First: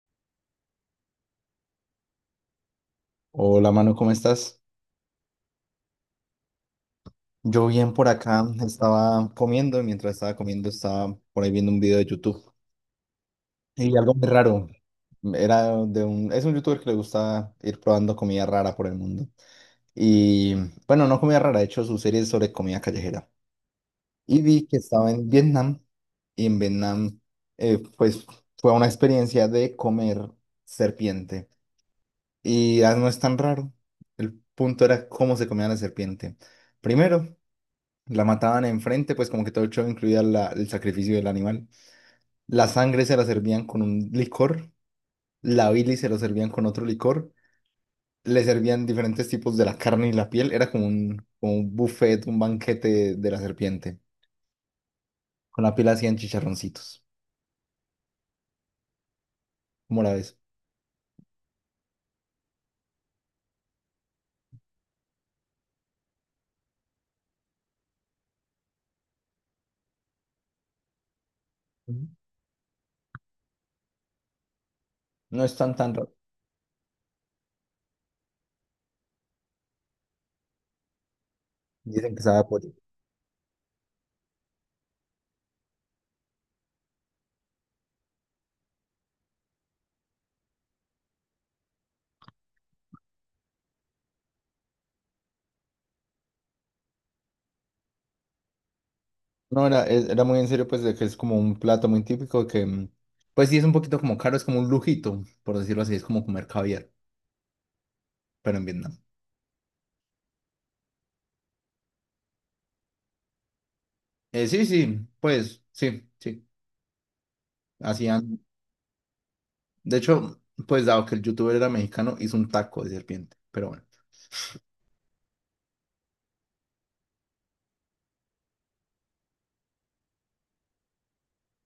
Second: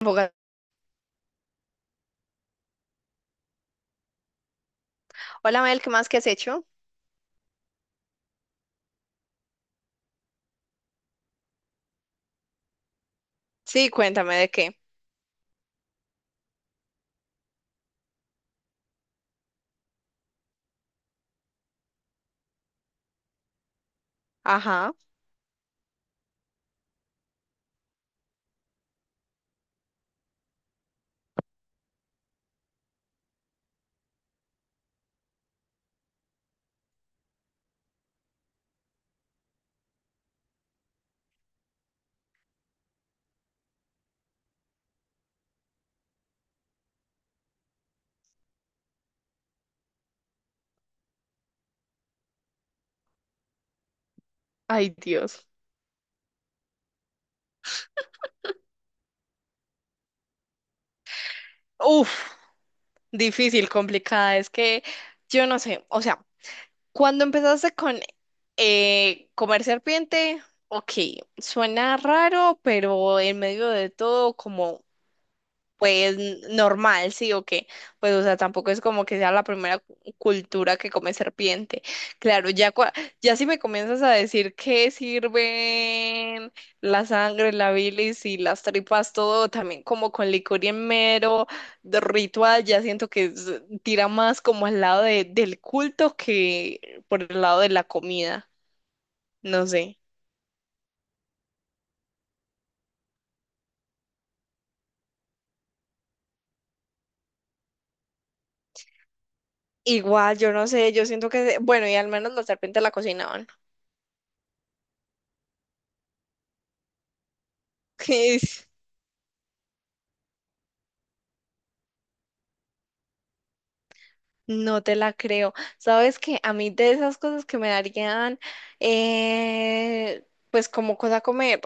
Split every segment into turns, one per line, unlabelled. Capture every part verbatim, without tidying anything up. Bogotá.
Hola, Manu, ¿cómo estás?
Hola Mel, ¿qué más que has hecho?
Yo bien por acá, estaba comiendo y mientras estaba comiendo estaba por ahí viendo un video de YouTube.
Sí,
Y algo muy
cuéntame de
raro,
qué.
era de un, es un youtuber que le gusta ir probando comida rara por el mundo. Y bueno, no comida rara, de hecho su serie es sobre comida callejera. Y vi que
Ajá.
estaba en Vietnam y en Vietnam eh, pues fue una experiencia de comer serpiente. Y ah, no es tan raro, el punto era cómo se comía la serpiente. Primero. La mataban enfrente, pues como que todo el show incluía la- el sacrificio del animal. La sangre se la servían con un licor, la bilis se la servían con otro licor, le servían diferentes tipos de la carne y la piel, era como un, como un buffet, un banquete de, de la serpiente.
Ay, Dios.
Con la piel hacían chicharroncitos. ¿Cómo la ves?
Uf, difícil, complicada. Es que yo no sé. O sea, cuando empezaste con eh, comer serpiente, ok, suena
Ujú.
raro, pero en medio de todo, como
No es tan tan raro.
pues normal, ¿sí o qué? Pues, o sea, tampoco es como que sea la primera cu- cultura que come serpiente.
Dicen que sabe a
Claro,
pollo.
ya, cua- ya si me comienzas a decir qué sirven la sangre, la bilis y las tripas, todo también como con licor y en mero de ritual, ya siento que es- tira más como al lado de- del culto que por el lado de la comida.
No,
No
era,
sé.
es- era muy en serio, pues, de que es como un plato muy típico que, mm, pues sí, es un poquito como caro, es como un lujito, por decirlo así, es como comer caviar, pero en Vietnam.
Igual, yo no sé, yo siento que, bueno, y al menos la serpiente la cocinaban.
Eh, sí, sí, pues sí, sí. Hacían. De hecho, pues dado que el youtuber era mexicano, hizo un taco de serpiente. Pero bueno,
No te la creo. Sabes que a mí de esas cosas que me darían, eh, pues como cosa comer,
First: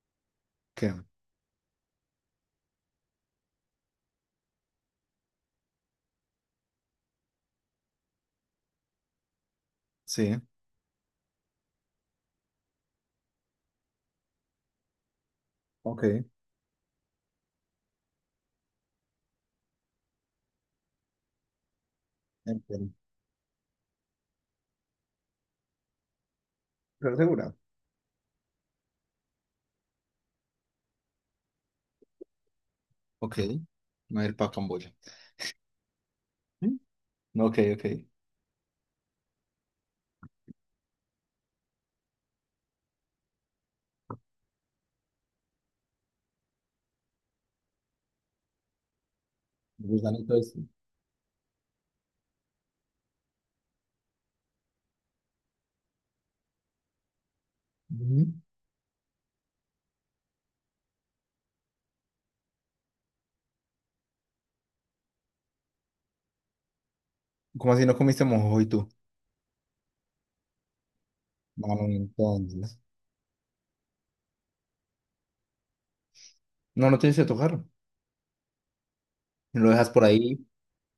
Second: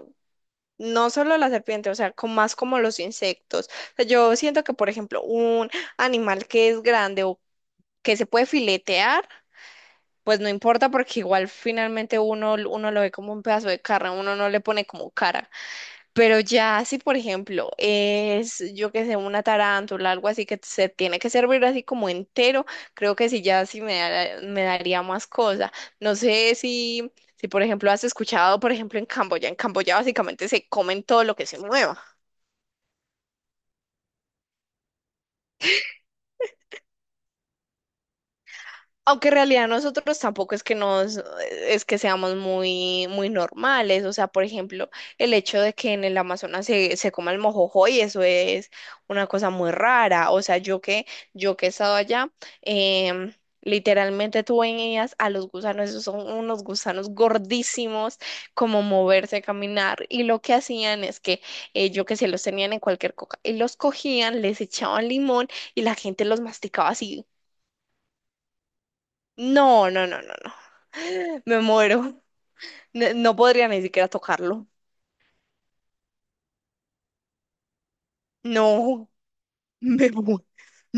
que
no solo la serpiente, o sea, con más como los insectos. O sea, yo siento que, por ejemplo, un animal que es grande o que se puede filetear, pues
sí.
no importa porque igual finalmente uno, uno lo ve como un pedazo de carne, uno no le pone como cara.
Ok.
Pero ya si, por ejemplo, es, yo que sé, una tarántula, algo así que se tiene que servir así como entero,
Entiendo.
creo que sí, ya sí me, da- me daría más cosa. No sé si,
Pero
si,
segura.
por ejemplo, has escuchado, por ejemplo, en Camboya, en Camboya básicamente se comen todo lo que se mueva.
Ok. No ir para Camboya. ¿Mm? Ok, ok.
Aunque en realidad nosotros tampoco es que nos, es que seamos muy, muy normales. O sea, por ejemplo, el hecho de que en el Amazonas se, se coma el mojojoy, eso es una cosa muy rara.
Gusanito
O
ese.
sea, yo que, yo que he estado allá, em, literalmente tú veías a los gusanos, esos son unos gusanos gordísimos,
Ujú.
como moverse, caminar. Y lo que hacían es que eh, yo que se los tenían en cualquier coca, y los cogían, les echaban limón y la gente los masticaba así
¿Cómo así no comiste mojo y tú?
no, no, no, no, no. Me
Mano,
muero.
entonces.
No, no podría ni siquiera tocarlo.
No, no tienes que tocar.
No,
Lo dejas por
me
ahí
mu-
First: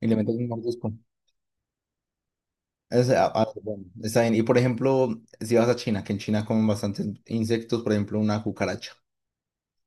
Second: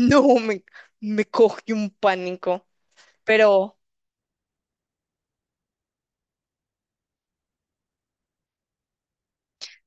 y le metes un
me,
mordisco.
me coge un pánico.
Es, a- a-
Pero
bueno, está bien. Y por ejemplo, si vas a China, que en China comen bastantes insectos, por ejemplo, una cucaracha.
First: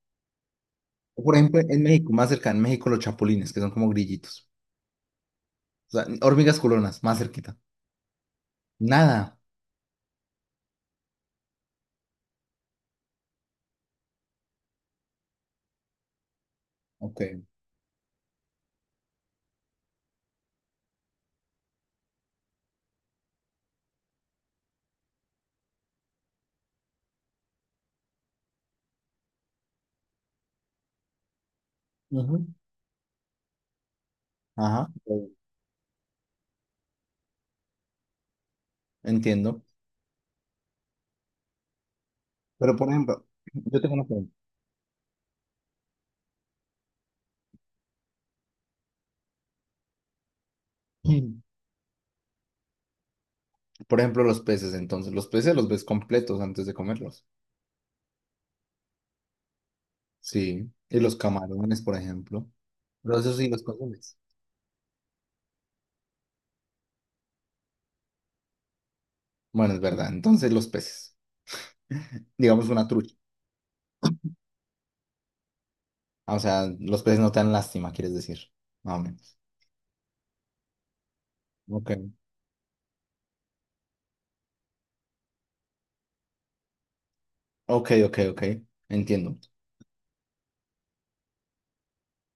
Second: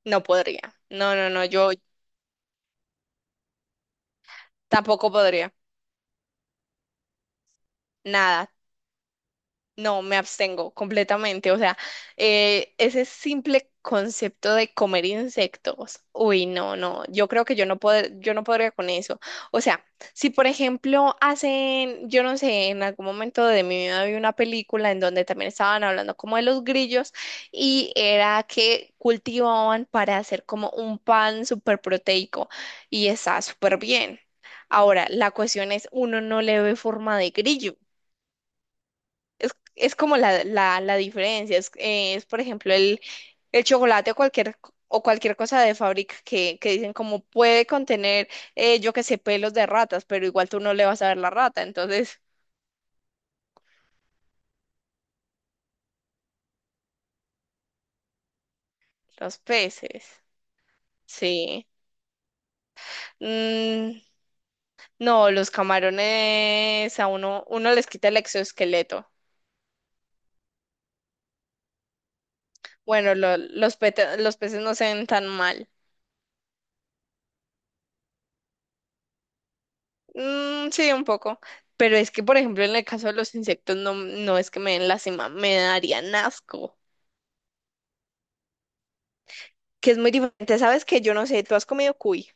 no podría. No, no,
Por
no,
ejemplo,
yo
en México, más cerca, en México los chapulines, que son como grillitos.
tampoco podría.
O sea, hormigas culonas, más cerquita.
Nada.
Nada.
No, me abstengo completamente. O sea, eh, ese simple concepto de comer insectos. Uy, no, no.
Ok.
Yo creo que yo no pod- yo no podría con eso. O sea, si por ejemplo hacen, yo no sé, en algún momento de mi vida vi una película en donde también estaban hablando como de los grillos y era que cultivaban para hacer como un pan súper
Ujú.
proteico y está súper bien.
Ajá.
Ahora,
Ok.
la cuestión es, uno no le ve forma de grillo. Es,
Entiendo.
es como la, la, la diferencia. Es, eh, es, por ejemplo,
Pero por
el,
ejemplo,
el
yo tengo una
chocolate o
pregunta.
cualquier, co- o cualquier cosa de fábrica que, que dicen como puede contener, eh, yo qué sé, pelos de ratas, pero igual tú no le vas a ver la
Mm.
rata. Entonces,
Por ejemplo, los peces, entonces, los peces los ves completos antes de comerlos.
los peces.
Sí. Y los
Sí.
camarones, por ejemplo. Pero eso sí, los
Mm,
consumes.
no, los camarones a uno, uno les quita el exoesqueleto.
Bueno, es verdad. Entonces, los peces. Digamos una trucha.
Bueno, lo- los, peta- los peces no se ven tan mal.
Ah, o sea, los peces no te dan lástima, quieres decir. Más o menos.
Mm, sí, un poco.
Ok.
Pero es que, por ejemplo, en el caso de los insectos, no, no es que me den lástima, me darían asco.
Ok, ok, ok. Entiendo.
Que es muy diferente. Sabes que yo no sé, tú has comido cuy.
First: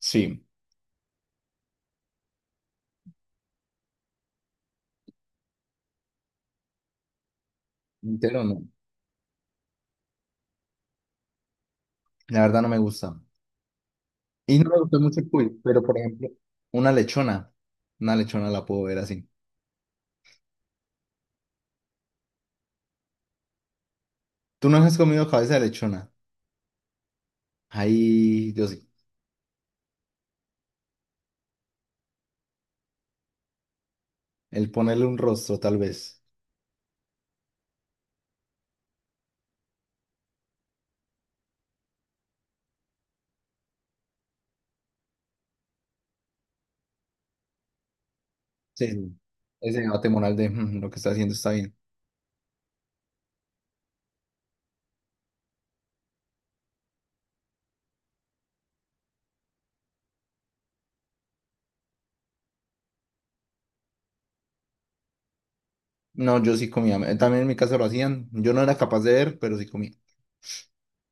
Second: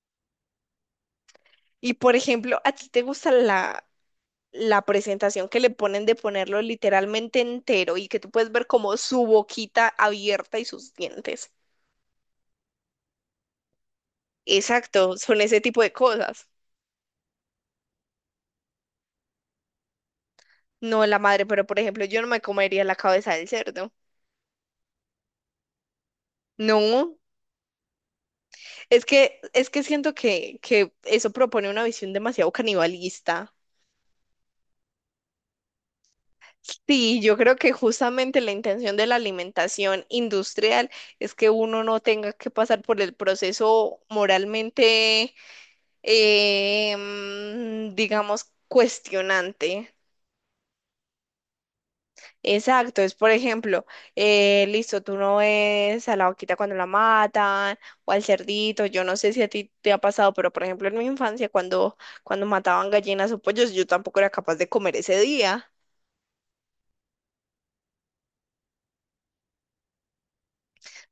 Sí.
Y, por ejemplo, ¿a ti te gusta la, la presentación que le ponen de ponerlo literalmente entero y que tú
Entero
puedes
no.
ver como su boquita abierta y sus dientes?
La verdad no me gusta. Y no me gusta
Exacto,
mucho el
son
cuy,
ese tipo
pero
de
por ejemplo,
cosas.
una lechona. Una lechona la puedo ver así.
No la madre, pero por ejemplo, yo no me comería la cabeza del cerdo.
¿Tú no has comido cabeza de lechona?
No.
Ahí yo sí.
Es que, es que siento que, que eso propone una visión demasiado canibalista.
El ponerle un rostro, tal vez.
Sí, yo creo que justamente la intención de la alimentación industrial es que uno no tenga que pasar por el proceso moralmente, eh, mm, digamos,
Sí, sí. Ese
cuestionante.
debate moral de "Mm, lo que está haciendo está bien."
Exacto, es por ejemplo, eh, listo, tú no ves a la vaquita cuando la matan o al cerdito, yo no sé si a ti te ha pasado, pero por ejemplo en mi infancia cuando, cuando mataban gallinas o pollos, yo tampoco era capaz de comer ese día.
No, yo sí comía. Eh, También en mi casa lo hacían. Yo no era capaz de ver, pero sí comía.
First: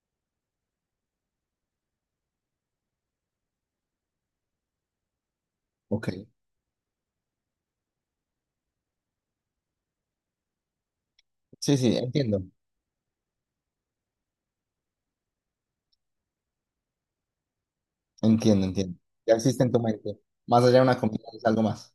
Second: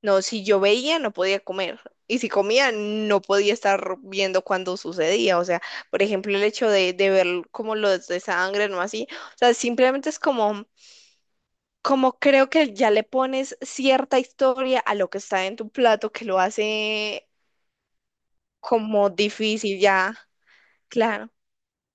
No, si yo veía no podía comer y si comía no podía estar viendo cuando sucedía. O sea, por
Ok.
ejemplo el hecho de, de ver como los de sangre, no así. O sea, simplemente es como…
Sí, sí,
Como
entiendo.
creo que ya le pones cierta historia a lo que está en tu plato, que lo hace
Entiendo, entiendo.
como
Ya existe en tu
difícil, ya,
mente. Más allá de una comida
claro.
es algo más.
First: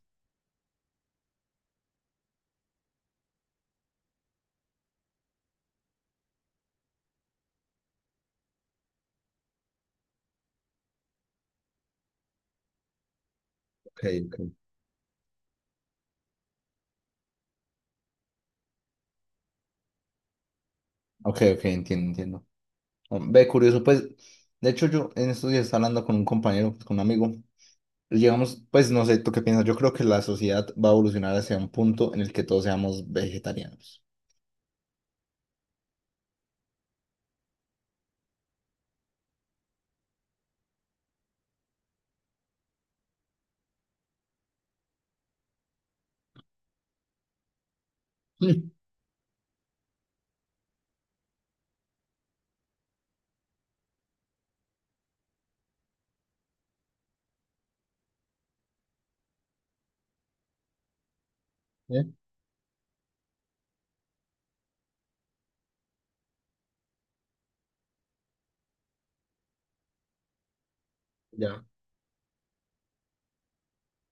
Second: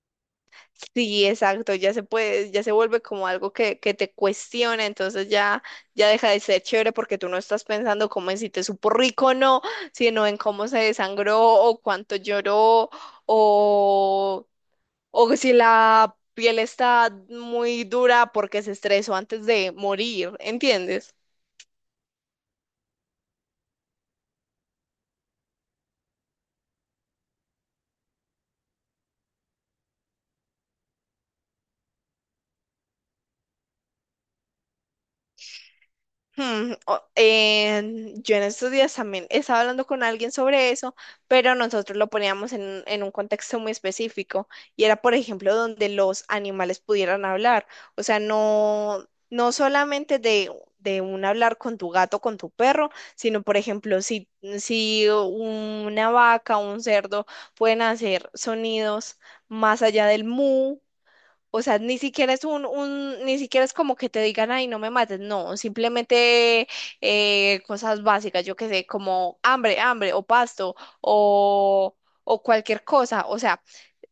Sí, exacto, ya se puede, ya se vuelve como algo que, que te cuestiona, entonces ya, ya deja de ser chévere porque tú no estás pensando como en si te supo rico o no, sino en cómo se desangró o cuánto lloró
Ok,
o,
ok.
o si la piel está muy dura porque se estresó antes de morir, ¿entiendes?
Ok, ok, entiendo, entiendo. Ve, curioso, pues, de hecho yo en estos días estaba hablando con un compañero, pues, con un amigo, y llegamos, pues, no sé, ¿tú qué piensas? Yo creo que la sociedad va a evolucionar hacia un punto en el que todos seamos vegetarianos.
Hmm, o- eh, yo en estos días también estaba hablando con alguien sobre eso, pero nosotros lo poníamos en, en un contexto muy específico y era, por ejemplo, donde los animales pudieran hablar. O sea,
Mm,
no, no solamente de, de un hablar con tu gato, con tu perro, sino, por ejemplo, si, si una vaca o un cerdo pueden hacer sonidos más allá del mu. O sea, ni
¿eh?
siquiera es un, un, ni siquiera es como que te digan, ay, no me mates, no, simplemente eh, cosas básicas, yo qué sé, como hambre, hambre, o pasto,
Ya.
o, o cualquier cosa. O sea,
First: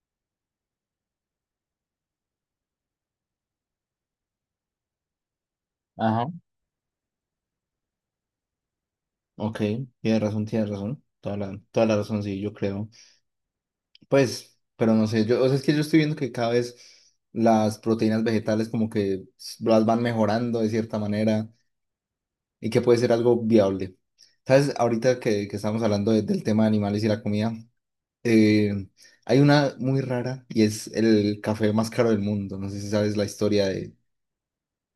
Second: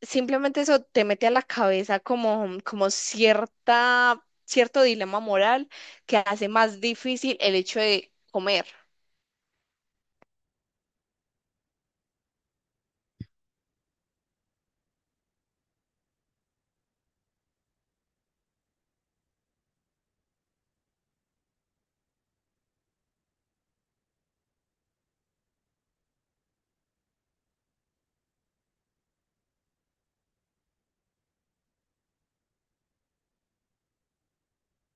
simplemente eso te mete a la cabeza como, como cierta, cierto dilema moral que
Ajá.
hace más difícil el hecho de comer.
Ok, tienes razón, tienes razón, toda la, toda la razón, sí, yo creo. Pues, pero no sé, yo, o sea, es que yo estoy viendo que cada vez las proteínas vegetales como que s- las van mejorando de cierta manera y que puede ser algo viable. ¿Sabes? Ahorita que, que estamos hablando de- del tema de animales y la comida. Eh, hay una muy rara y es el café más caro del mundo. No sé si sabes la historia de,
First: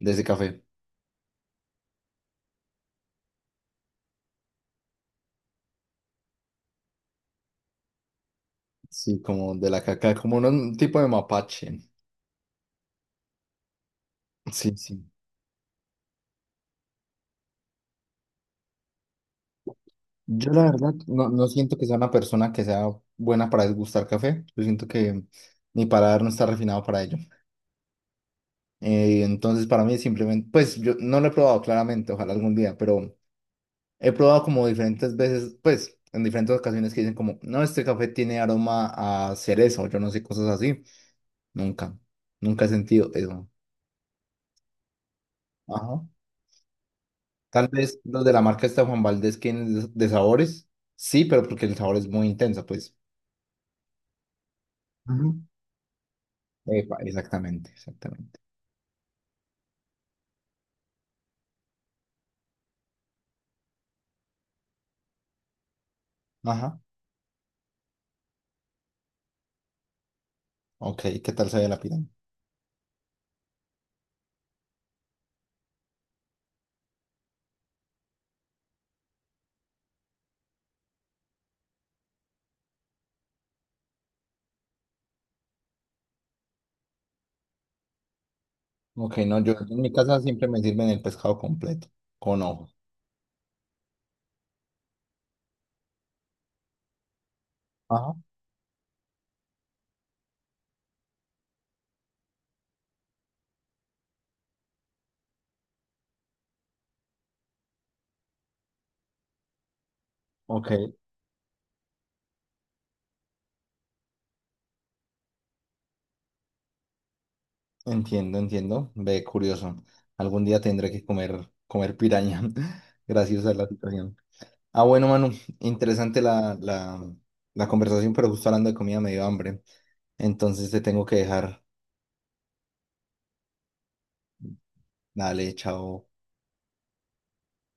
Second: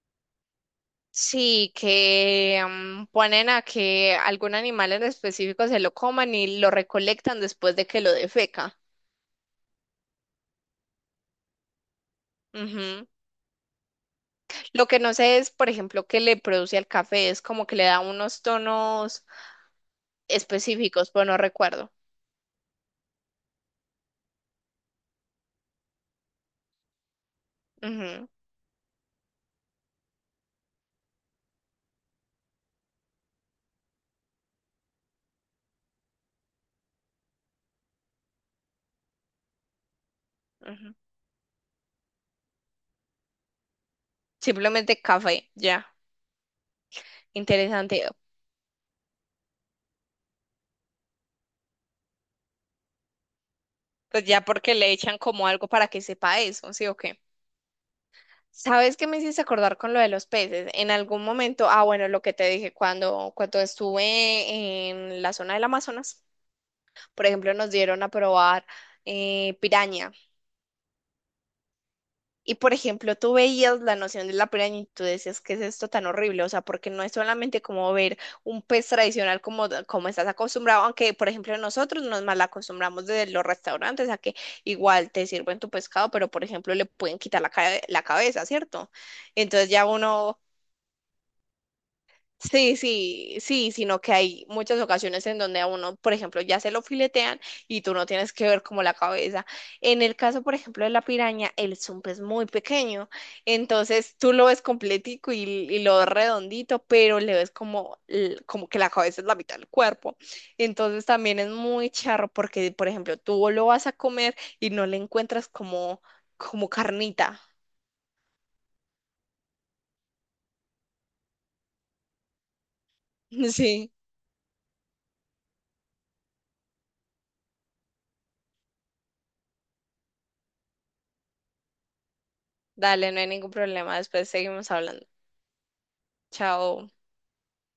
de ese café.
Sí, que mm, ponen a que algún animal en específico se lo coman y lo recolectan después de que lo defeca.
Sí, como de la caca, como un, un tipo de mapache.
Ujú.
Sí,
Lo que
sí.
no sé es, por ejemplo, qué le produce al café, es como que le da unos tonos
Yo la verdad
específicos, pero
no,
no
no siento que
recuerdo.
sea una persona que sea buena para degustar café. Yo siento que mi paladar no está refinado para ello.
Ujú,
Eh, entonces para mí simplemente, pues yo no lo he probado claramente, ojalá algún día, pero he probado como diferentes veces, pues en diferentes ocasiones que dicen como, no, este café tiene aroma a cerezo, yo no sé, cosas así.
ujú.
Nunca, nunca he sentido eso.
Simplemente café, ya.
Ajá. Tal vez
Interesante.
los de la marca esta de Juan Valdez, tienen de de sabores, sí, pero porque el sabor es muy intenso, pues.
Pues ya porque le echan
Ujú.
como algo para que sepa eso, ¿sí o
Epa,
qué?
exactamente, exactamente.
¿Sabes qué me hiciste acordar con lo de los peces? En algún momento, ah, bueno, lo que te dije, cuando, cuando estuve en la zona del Amazonas,
Ajá.
por ejemplo, nos dieron a probar eh, piraña.
Ok, ¿qué tal sabía la pirámide?
Y por ejemplo, tú veías la noción de la piraña y tú decías, ¿qué es esto tan horrible? O sea, porque no es solamente como ver un pez tradicional como, como estás acostumbrado, aunque por ejemplo nosotros nos mal acostumbramos desde los restaurantes a que igual te sirven tu pescado, pero por ejemplo le pueden quitar la, ca- la cabeza, ¿cierto?
Ok, no, yo
Entonces
en
ya
mi casa
uno
siempre me sirven el pescado completo, con ojos.
sí, sí, sí, sino que hay muchas ocasiones en donde a uno, por ejemplo, ya se lo filetean y tú no
Ajá.
tienes que ver como la cabeza. En el caso, por ejemplo, de la piraña, el zumpe es muy pequeño, entonces tú lo ves completico y, y lo ves redondito, pero le ves como, l- como que la cabeza es la mitad del cuerpo.
Ok,
Entonces también es muy charro porque, por ejemplo, tú lo vas a comer y no le encuentras como, como carnita.
entiendo, entiendo. Ve, curioso. Algún día tendré que comer, comer piraña. Gracias a la
Sí,
situación. Ah, bueno, Manu, interesante la, la, la conversación, pero justo hablando de comida me dio hambre. Entonces te tengo que dejar.
dale, no hay ningún problema, después seguimos hablando.
Dale, chao.
Chao.